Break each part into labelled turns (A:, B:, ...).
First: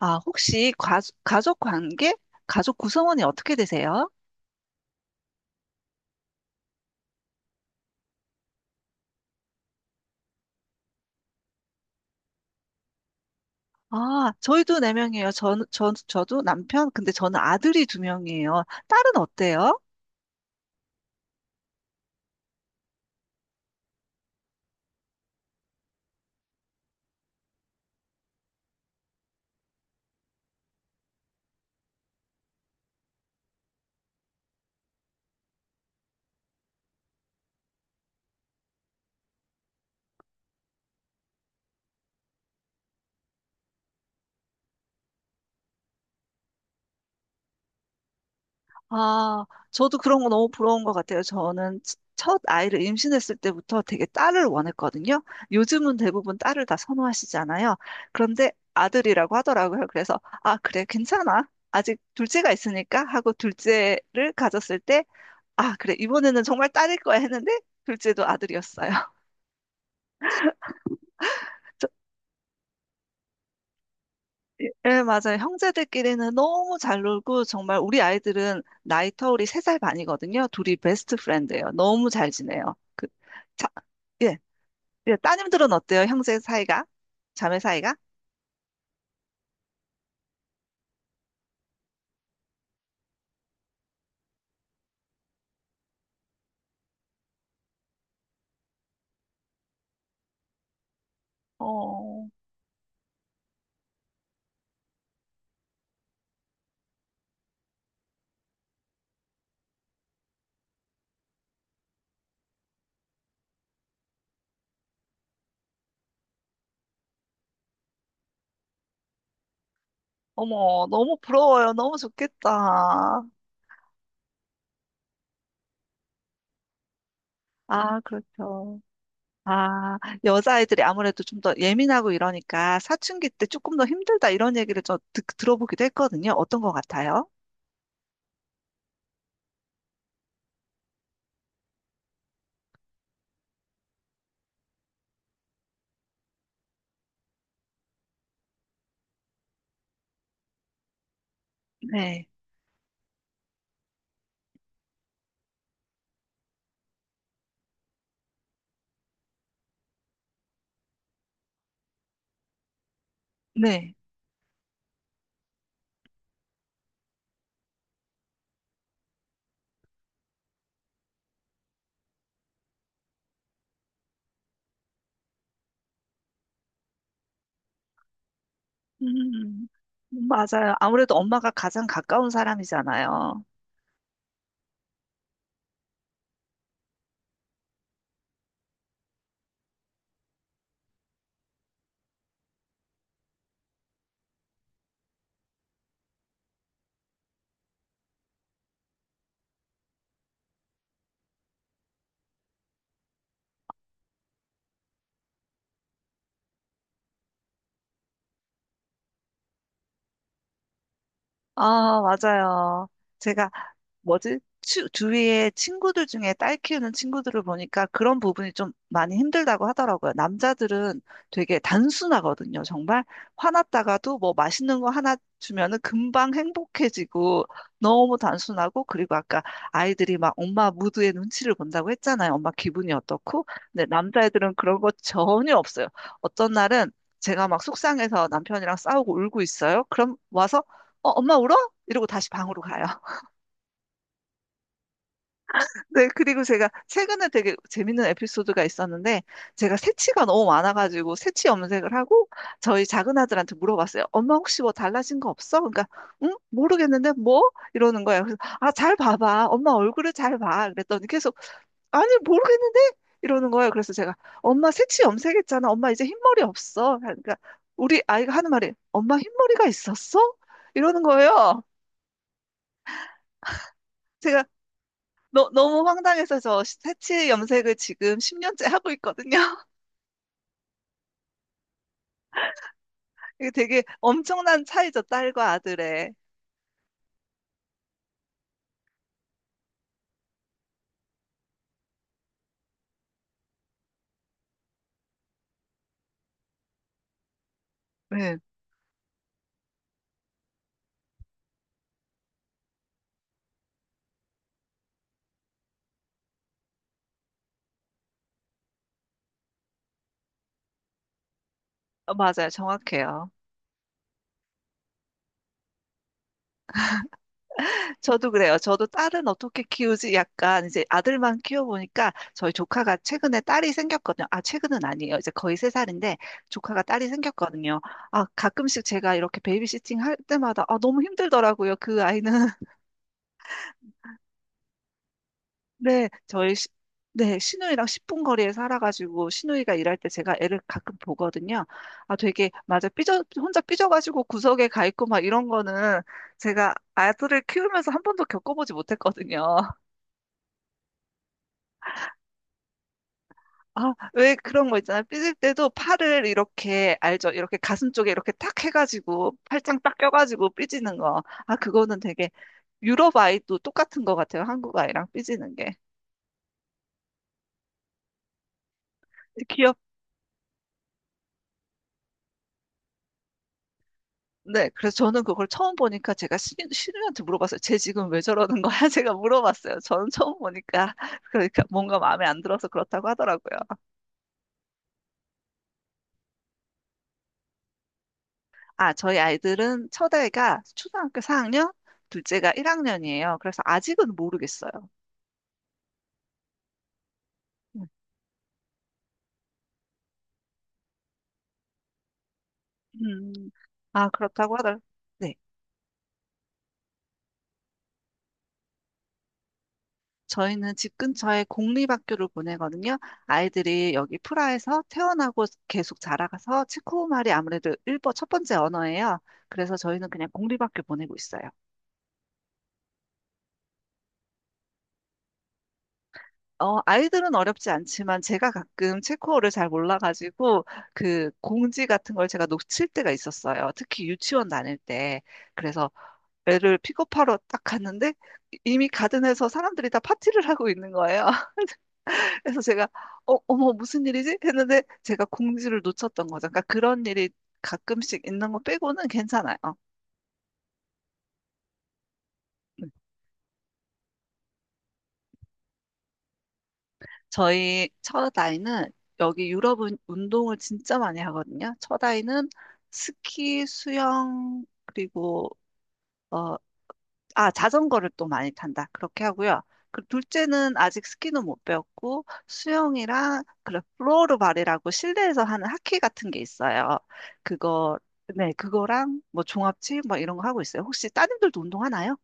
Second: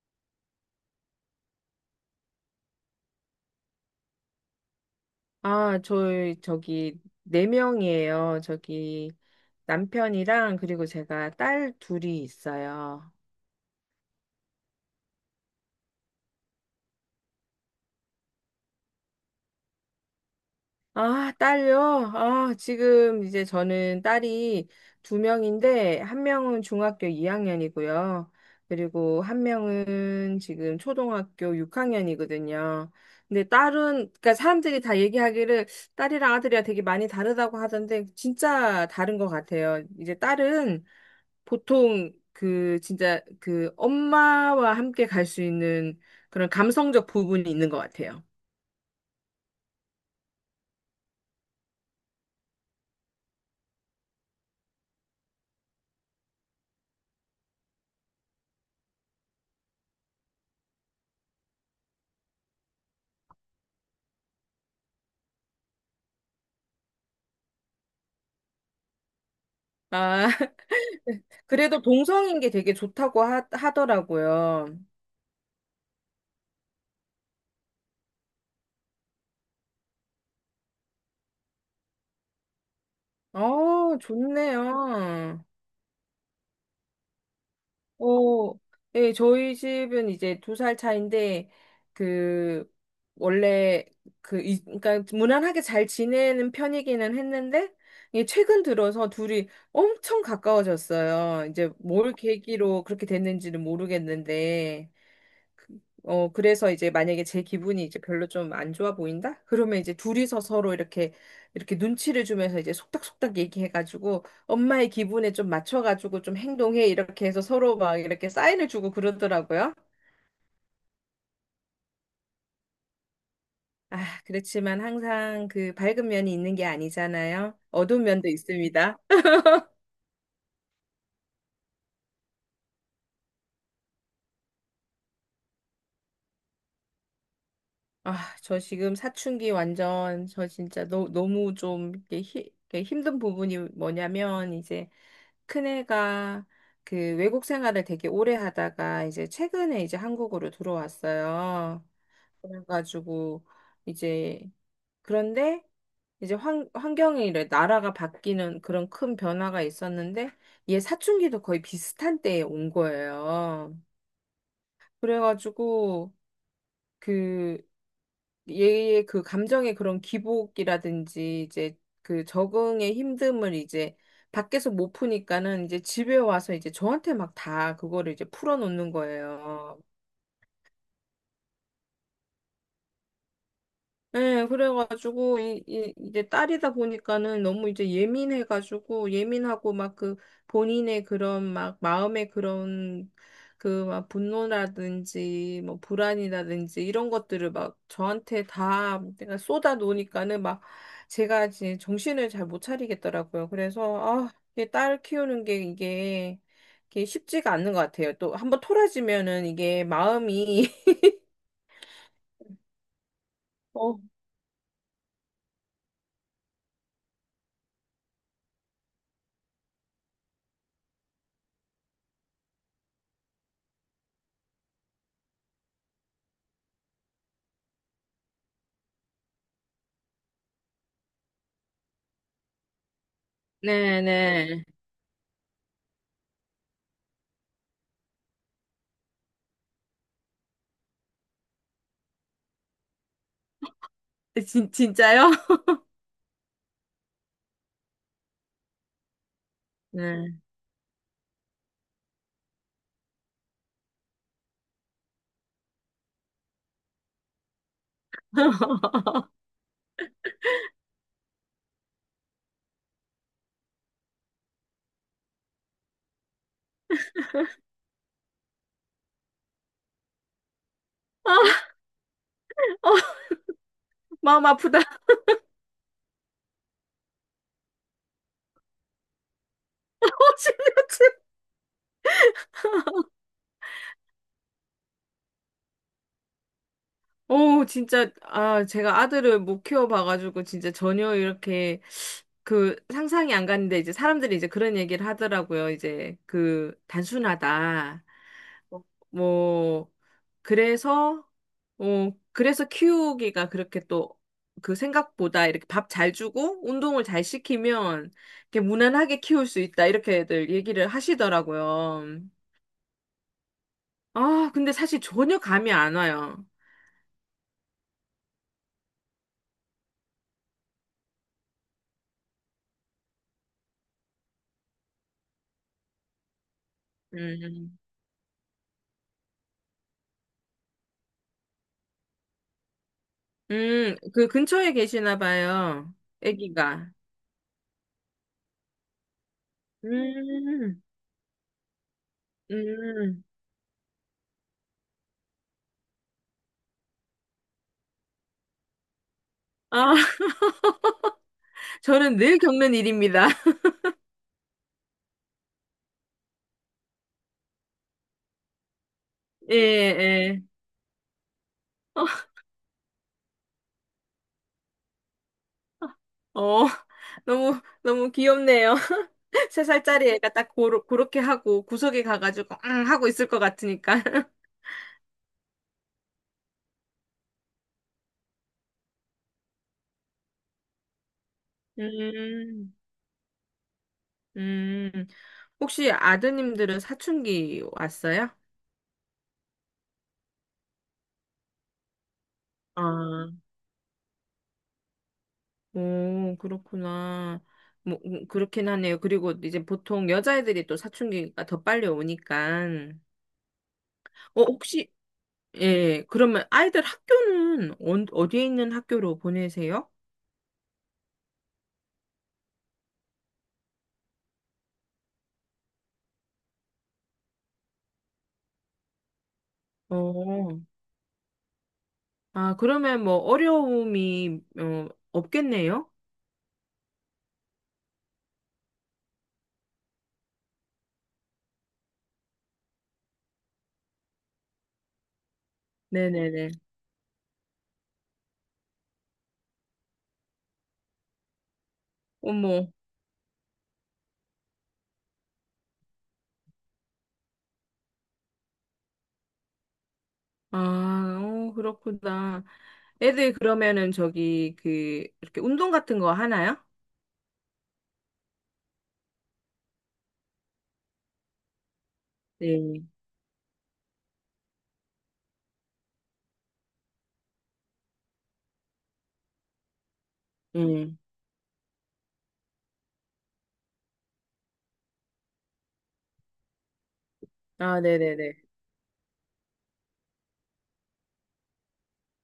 A: 아, 혹시 가족 관계? 가족 구성원이 어떻게 되세요?
B: 아, 저희 저기 네 명이에요. 저기 남편이랑 그리고 제가 딸 둘이 있어요.
A: 아, 저희도 네명이에요. 저도 남편, 근데 저는 아들이 두명이에요. 딸은 어때요?
B: 아, 딸요? 아, 지금 이제 저는 딸이 두 명인데, 한 명은 중학교 2학년이고요. 그리고 한 명은 지금 초등학교 6학년이거든요. 근데 딸은, 그러니까 사람들이 다 얘기하기를 딸이랑 아들이랑 되게 많이 다르다고 하던데, 진짜 다른 것 같아요. 이제 딸은 보통 그 진짜 그 엄마와 함께 갈 수 있는 그런 감성적 부분이 있는 것 같아요.
A: 아, 저도 그런 거 너무 부러운 것 같아요. 저는 첫 아이를 임신했을 때부터 되게 딸을 원했거든요. 요즘은 대부분 딸을 다 선호하시잖아요. 그런데 아들이라고 하더라고요. 그래서, 아, 그래, 괜찮아. 아직 둘째가 있으니까 하고 둘째를 가졌을 때, 아, 그래. 이번에는 정말 딸일 거야 했는데, 둘째도 아들이었어요.
B: 아, 그래도
A: 저-
B: 동성인 게 되게 좋다고 하더라고요.
A: 예, 예, 맞아요. 형제들끼리는 너무 잘 놀고, 정말 우리 아이들은 나이 터울이 3살 반이거든요. 둘이 베스트 프렌드예요. 너무 잘 지내요. 그, 자,
B: 어,
A: 예, 예.
B: 좋네요.
A: 따님들은 어때요? 형제 사이가? 자매 사이가?
B: 어, 예, 저희 집은 이제 두 살 차인데, 그, 원래, 그, 이, 그러니까 무난하게 잘 지내는 편이기는 했는데, 이게 최근 들어서 둘이 엄청 가까워졌어요. 이제 뭘
A: 어,
B: 계기로 그렇게 됐는지는 모르겠는데, 어, 그래서 이제 만약에 제 기분이 이제 별로 좀 안 좋아 보인다? 그러면 이제 둘이서 서로 이렇게, 이렇게 눈치를 주면서 이제 속닥속닥 얘기해가지고 엄마의 기분에 좀 맞춰가지고 좀 행동해. 이렇게 해서 서로 막 이렇게 사인을 주고 그러더라고요.
A: 어머, 너무 부러워요. 너무 좋겠다.
B: 아, 그렇지만 항상 그 밝은 면이 있는 게 아니잖아요.
A: 아,
B: 어두운 면도
A: 그렇죠.
B: 있습니다.
A: 아, 여자아이들이 아무래도 좀 더 예민하고 이러니까 사춘기 때 조금 더 힘들다 이런 얘기를 저 들어보기도 했거든요. 어떤 것 같아요?
B: 아, 저 지금 사춘기 완전, 저 진짜 너무 좀 이렇게 히, 이렇게 힘든 부분이 뭐냐면, 이제 큰애가 그 외국 생활을 되게 오래 하다가 이제 최근에 이제 한국으로 들어왔어요.
A: 네,
B: 그래가지고 이제 그런데 이제 환경이 이래 나라가 바뀌는 그런 큰 변화가 있었는데 얘 사춘기도 거의 비슷한 때에 온 거예요.
A: 네.
B: 그래가지고 그 얘의 그 감정의 그런 기복이라든지 이제 그 적응의 힘듦을 이제 밖에서 못 푸니까는 이제 집에 와서 이제 저한테 막 다 그거를 이제 풀어놓는
A: 음,
B: 거예요.
A: 맞아요. 아무래도 엄마가 가장 가까운 사람이잖아요.
B: 네, 그래가지고, 이제 딸이다 보니까는 너무 이제 예민해가지고, 예민하고 막 그 본인의 그런 막 마음의 그런 그 막 분노라든지 뭐 불안이라든지 이런 것들을 막 저한테 다 내가 쏟아 놓으니까는 막 제가 이제 정신을 잘 못 차리겠더라고요. 그래서, 아, 이게 딸 키우는 게 이게, 이게 쉽지가 않는 것 같아요. 또 한번 토라지면은 이게 마음이,
A: 아, 맞아요. 제가
B: 어,
A: 뭐지? 주위에 친구들 중에 딸 키우는 친구들을 보니까 그런 부분이 좀 많이 힘들다고 하더라고요. 남자들은 되게 단순하거든요. 정말 화났다가도 뭐 맛있는 거 하나 주면은 금방 행복해지고 너무 단순하고. 그리고 아까 아이들이 막 엄마 무드의 눈치를 본다고 했잖아요. 엄마 기분이 어떻고. 근데 남자애들은
B: 네네.
A: 그런 거 전혀 없어요. 어떤 날은 제가 막 속상해서 남편이랑 싸우고 울고 있어요. 그럼 와서, 어, 엄마 울어? 이러고 다시 방으로 가요.
B: 진짜요?
A: 네, 그리고 제가 최근에 되게 재밌는 에피소드가 있었는데, 제가 새치가
B: 네.
A: 너무 많아가지고, 새치 염색을 하고, 저희 작은 아들한테 물어봤어요. 엄마 혹시 뭐 달라진 거 없어? 그러니까, 응? 모르겠는데, 뭐? 이러는 거예요. 그래서, 아, 잘 봐봐. 엄마 얼굴을 잘 봐. 그랬더니 계속, 아니, 모르겠는데? 이러는 거예요. 그래서 제가, 엄마 새치 염색했잖아. 엄마 이제 흰머리 없어. 그러니까, 우리 아이가 하는 말이, 엄마 흰머리가 있었어? 이러는 거예요. 제가
B: 마음 아프다. 어,
A: 너무 황당해서 저 새치 염색을 지금 10년째 하고 있거든요.
B: 심
A: 이게 되게 엄청난 차이죠, 딸과 아들의.
B: 오, 진짜, 아, 제가 아들을 못 키워봐가지고, 진짜 전혀 이렇게, 그, 상상이 안 갔는데, 이제 사람들이 이제 그런 얘기를 하더라고요. 이제, 그, 단순하다.
A: 네.
B: 뭐, 뭐, 그래서, 어, 그래서 키우기가 그렇게 또, 그 생각보다 이렇게 밥 잘 주고, 운동을 잘 시키면, 이렇게 무난하게 키울 수 있다. 이렇게들 얘기를 하시더라고요.
A: 어, 맞아요. 정확해요.
B: 아, 근데 사실 전혀 감이 안 와요.
A: 저도 그래요. 저도 딸은 어떻게 키우지? 약간 이제 아들만 키워보니까 저희 조카가 최근에 딸이 생겼거든요. 아, 최근은 아니에요. 이제 거의 세살인데 조카가 딸이
B: 음,
A: 생겼거든요. 아, 가끔씩 제가 이렇게 베이비시팅 할 때마다, 아, 너무 힘들더라고요. 그 아이는.
B: 그 근처에 계시나 봐요.
A: 네, 저희 시,
B: 아기가.
A: 네, 시누이랑 10분 거리에 살아가지고 시누이가 일할 때 제가 애를
B: 음,
A: 가끔 보거든요. 아, 되게 맞아 삐져,
B: 음.
A: 혼자 삐져가지고 구석에 가 있고 막 이런 거는 제가 아들을 키우면서 한 번도 겪어보지 못했거든요.
B: 아, 저는 늘 겪는 일입니다.
A: 아, 왜 그런 거 있잖아요. 삐질 때도 팔을 이렇게, 알죠? 이렇게 가슴 쪽에 이렇게 탁 해가지고
B: 예,
A: 팔짱 딱
B: 예.
A: 껴가지고 삐지는 거. 아, 그거는 되게 유럽 아이도 똑같은 것 같아요. 한국 아이랑 삐지는 게.
B: 어, 너무, 너무 귀엽네요. 세 살짜리 애가 딱 고로, 그렇게 하고 구석에 가가지고, 앙 하고 있을 것 같으니까.
A: 네, 그래서 저는 그걸 처음 보니까 제가 신우한테 물어봤어요. 쟤 지금 왜 저러는 거야? 제가 물어봤어요. 저는 처음 보니까. 그러니까 뭔가 마음에 안 들어서
B: 음,
A: 그렇다고 하더라고요.
B: 음. 혹시 아드님들은 사춘기 왔어요?
A: 아, 저희 아이들은 첫애가 초등학교 4학년, 둘째가
B: 아,
A: 1학년이에요. 그래서 아직은 모르겠어요.
B: 오, 그렇구나. 뭐, 그렇긴 하네요. 그리고 이제 보통 여자애들이 또 사춘기가 더 빨리 오니까.
A: 음, 아,
B: 어,
A: 그렇다고 하더라고요.
B: 혹시, 예, 그러면 아이들 학교는 언- 어디에 있는 학교로 보내세요?
A: 저희는 집 근처에 공립학교를 보내거든요. 아이들이 여기 프라에서 태어나고 계속 자라가서 체코말이 아무래도 일본 첫 번째 언어예요. 그래서 저희는 그냥
B: 어,
A: 공립학교 보내고 있어요.
B: 아, 그러면 뭐 어려움이, 어, 없겠네요?
A: 어, 아이들은 어렵지 않지만 제가 가끔 체코어를 잘 몰라가지고 그 공지 같은 걸 제가 놓칠 때가 있었어요. 특히 유치원 다닐 때. 그래서
B: 네네네.
A: 애를 픽업하러 딱 갔는데 이미 가든에서 사람들이 다 파티를 하고 있는 거예요. 그래서
B: 어머,
A: 제가, 어, 어머 무슨 일이지? 했는데 제가 공지를 놓쳤던 거죠. 그러니까 그런 일이 가끔씩 있는 거 빼고는 괜찮아요. 어,
B: 아, 어, 그렇구나.
A: 음.
B: 애들 그러면은 저기, 그, 이렇게 운동 같은 거 하나요?
A: 저희 처다이는, 여기 유럽은 운동을 진짜 많이 하거든요. 처다이는
B: 네.
A: 스키, 수영 그리고 어, 아, 자전거를 또 많이 탄다. 그렇게 하고요. 그 둘째는
B: 음.
A: 아직 스키는 못 배웠고 수영이랑, 그래, 플로어볼이라고 실내에서 하는 하키 같은 게 있어요.
B: 아,
A: 그거,
B: 네네네.
A: 네, 그거랑 뭐 종합체 뭐 이런 거 하고 있어요. 혹시 따님들도 운동하나요?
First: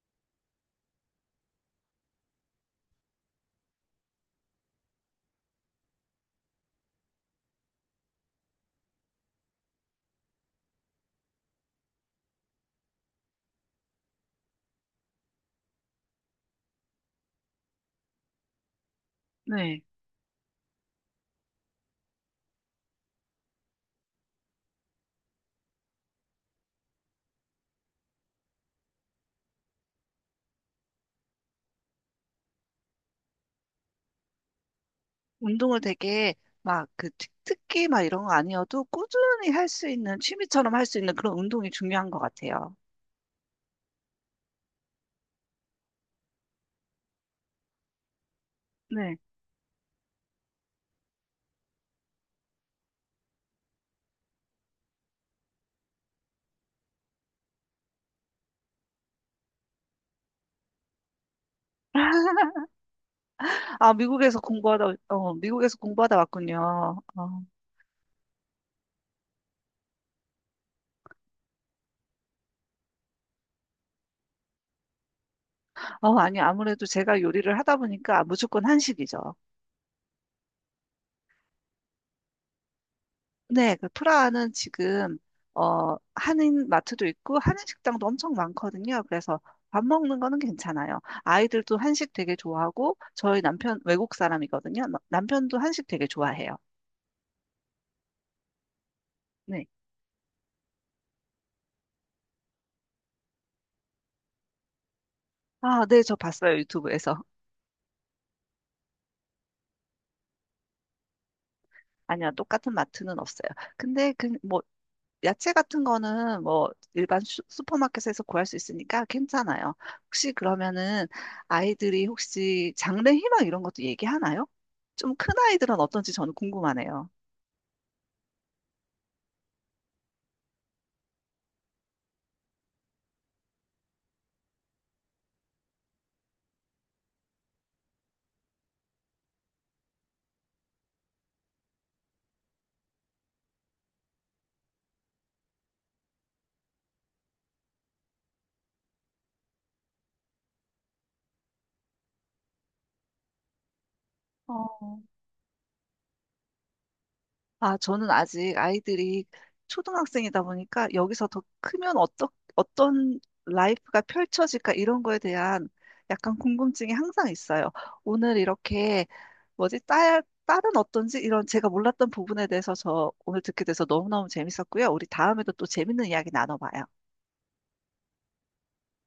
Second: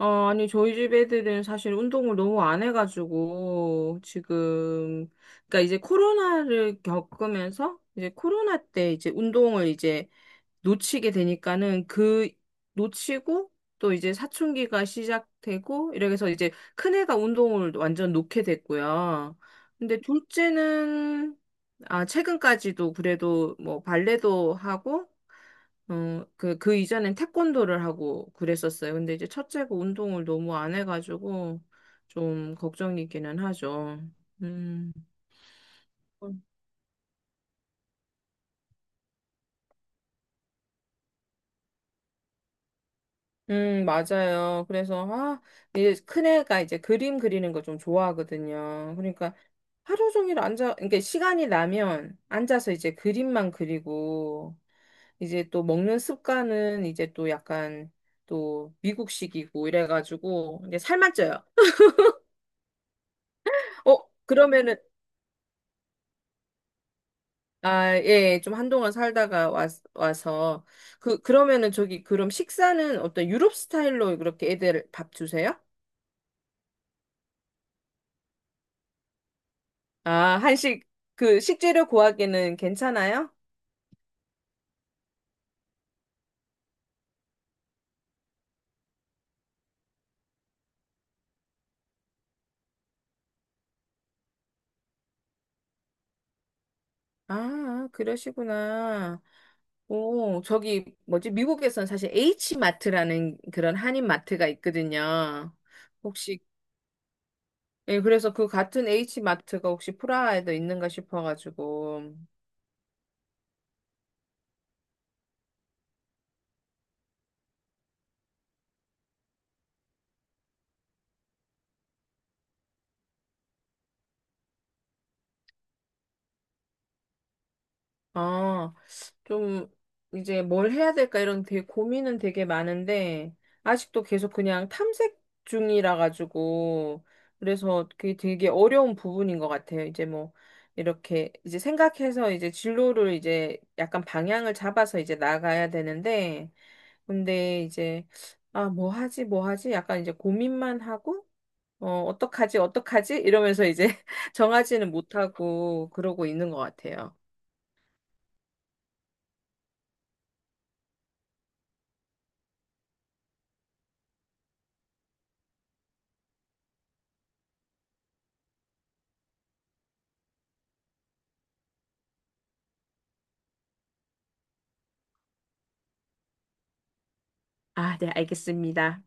B: 어, 아니, 저희 집 애들은 사실 운동을 너무 안 해가지고, 지금, 그러니까 이제 코로나를 겪으면서, 이제 코로나 때 이제 운동을 이제 놓치게 되니까는 그 놓치고 또 이제 사춘기가 시작되고 이렇게 해서 이제 큰애가 운동을 완전 놓게 됐고요.
A: 네.
B: 근데 둘째는 아 최근까지도 그래도 뭐 발레도 하고 어, 그, 그 이전엔 태권도를 하고 그랬었어요. 근데 이제 첫째가 운동을 너무 안 해가지고 좀 걱정이기는 하죠. 음.
A: 운동을 되게 막 그 특기 막 이런 거 아니어도 꾸준히 할 수 있는, 취미처럼 할 수 있는 그런 운동이 중요한 것 같아요.
B: 맞아요. 그래서, 아, 이제 큰애가 이제 그림 그리는 거 좀 좋아하거든요.
A: 네.
B: 그러니까 하루 종일 앉아, 그러니까 시간이 나면 앉아서 이제 그림만 그리고, 이제 또 먹는 습관은 이제 또 약간 또 미국식이고 이래가지고, 이제 살만 쪄요.
A: 아,
B: 어,
A: 미국에서
B: 그러면은,
A: 공부하다, 어, 미국에서 공부하다 왔군요. 어.
B: 아, 예, 좀 한동안 살다가 와, 와서, 그, 그러면은 저기, 그럼 식사는 어떤 유럽 스타일로 그렇게 애들 밥 주세요?
A: 어, 아니, 아무래도 제가 요리를 하다 보니까 무조건 한식이죠.
B: 아, 한식, 그, 식재료 구하기는 괜찮아요?
A: 네, 그 프라하는 지금, 어, 한인 마트도 있고, 한인 식당도 엄청 많거든요. 그래서 밥 먹는 거는 괜찮아요. 아이들도 한식 되게 좋아하고, 저희 남편 외국 사람이거든요. 남편도 한식 되게 좋아해요.
B: 아, 그러시구나.
A: 네.
B: 오, 저기, 뭐지, 미국에선 사실 H마트라는 그런 한인 마트가 있거든요.
A: 아, 네, 저
B: 혹시,
A: 봤어요. 유튜브에서.
B: 예, 그래서 그 같은 H마트가 혹시 프라하에도 있는가 싶어가지고.
A: 아니야, 똑같은 마트는 없어요. 근데 그, 뭐, 야채 같은 거는 뭐 일반 슈퍼마켓에서 구할 수 있으니까 괜찮아요. 혹시 그러면은 아이들이 혹시 장래 희망 이런 것도 얘기하나요? 좀 큰 아이들은 어떤지 저는 궁금하네요.
B: 아, 좀 이제 뭘 해야 될까 이런 되게 고민은 되게 많은데 아직도 계속 그냥 탐색 중이라 가지고 그래서 그게 되게 어려운 부분인 것 같아요. 이제 뭐 이렇게 이제 생각해서 이제 진로를 이제 약간 방향을 잡아서 이제 나가야 되는데 근데 이제 아 뭐 하지 뭐 하지 약간 이제 고민만 하고 어 어떡하지 어떡하지 이러면서 이제 정하지는
A: 어.
B: 못하고 그러고 있는 것 같아요.
A: 아, 저는 아직 아이들이 초등학생이다 보니까 여기서 더 크면 어떤 라이프가 펼쳐질까 이런 거에 대한 약간 궁금증이 항상 있어요. 오늘 이렇게 뭐지? 딸은 어떤지 이런 제가 몰랐던 부분에 대해서 저 오늘 듣게 돼서 너무너무 재밌었고요. 우리 다음에도 또 재밌는 이야기 나눠봐요.
B: 아, 네, 알겠습니다.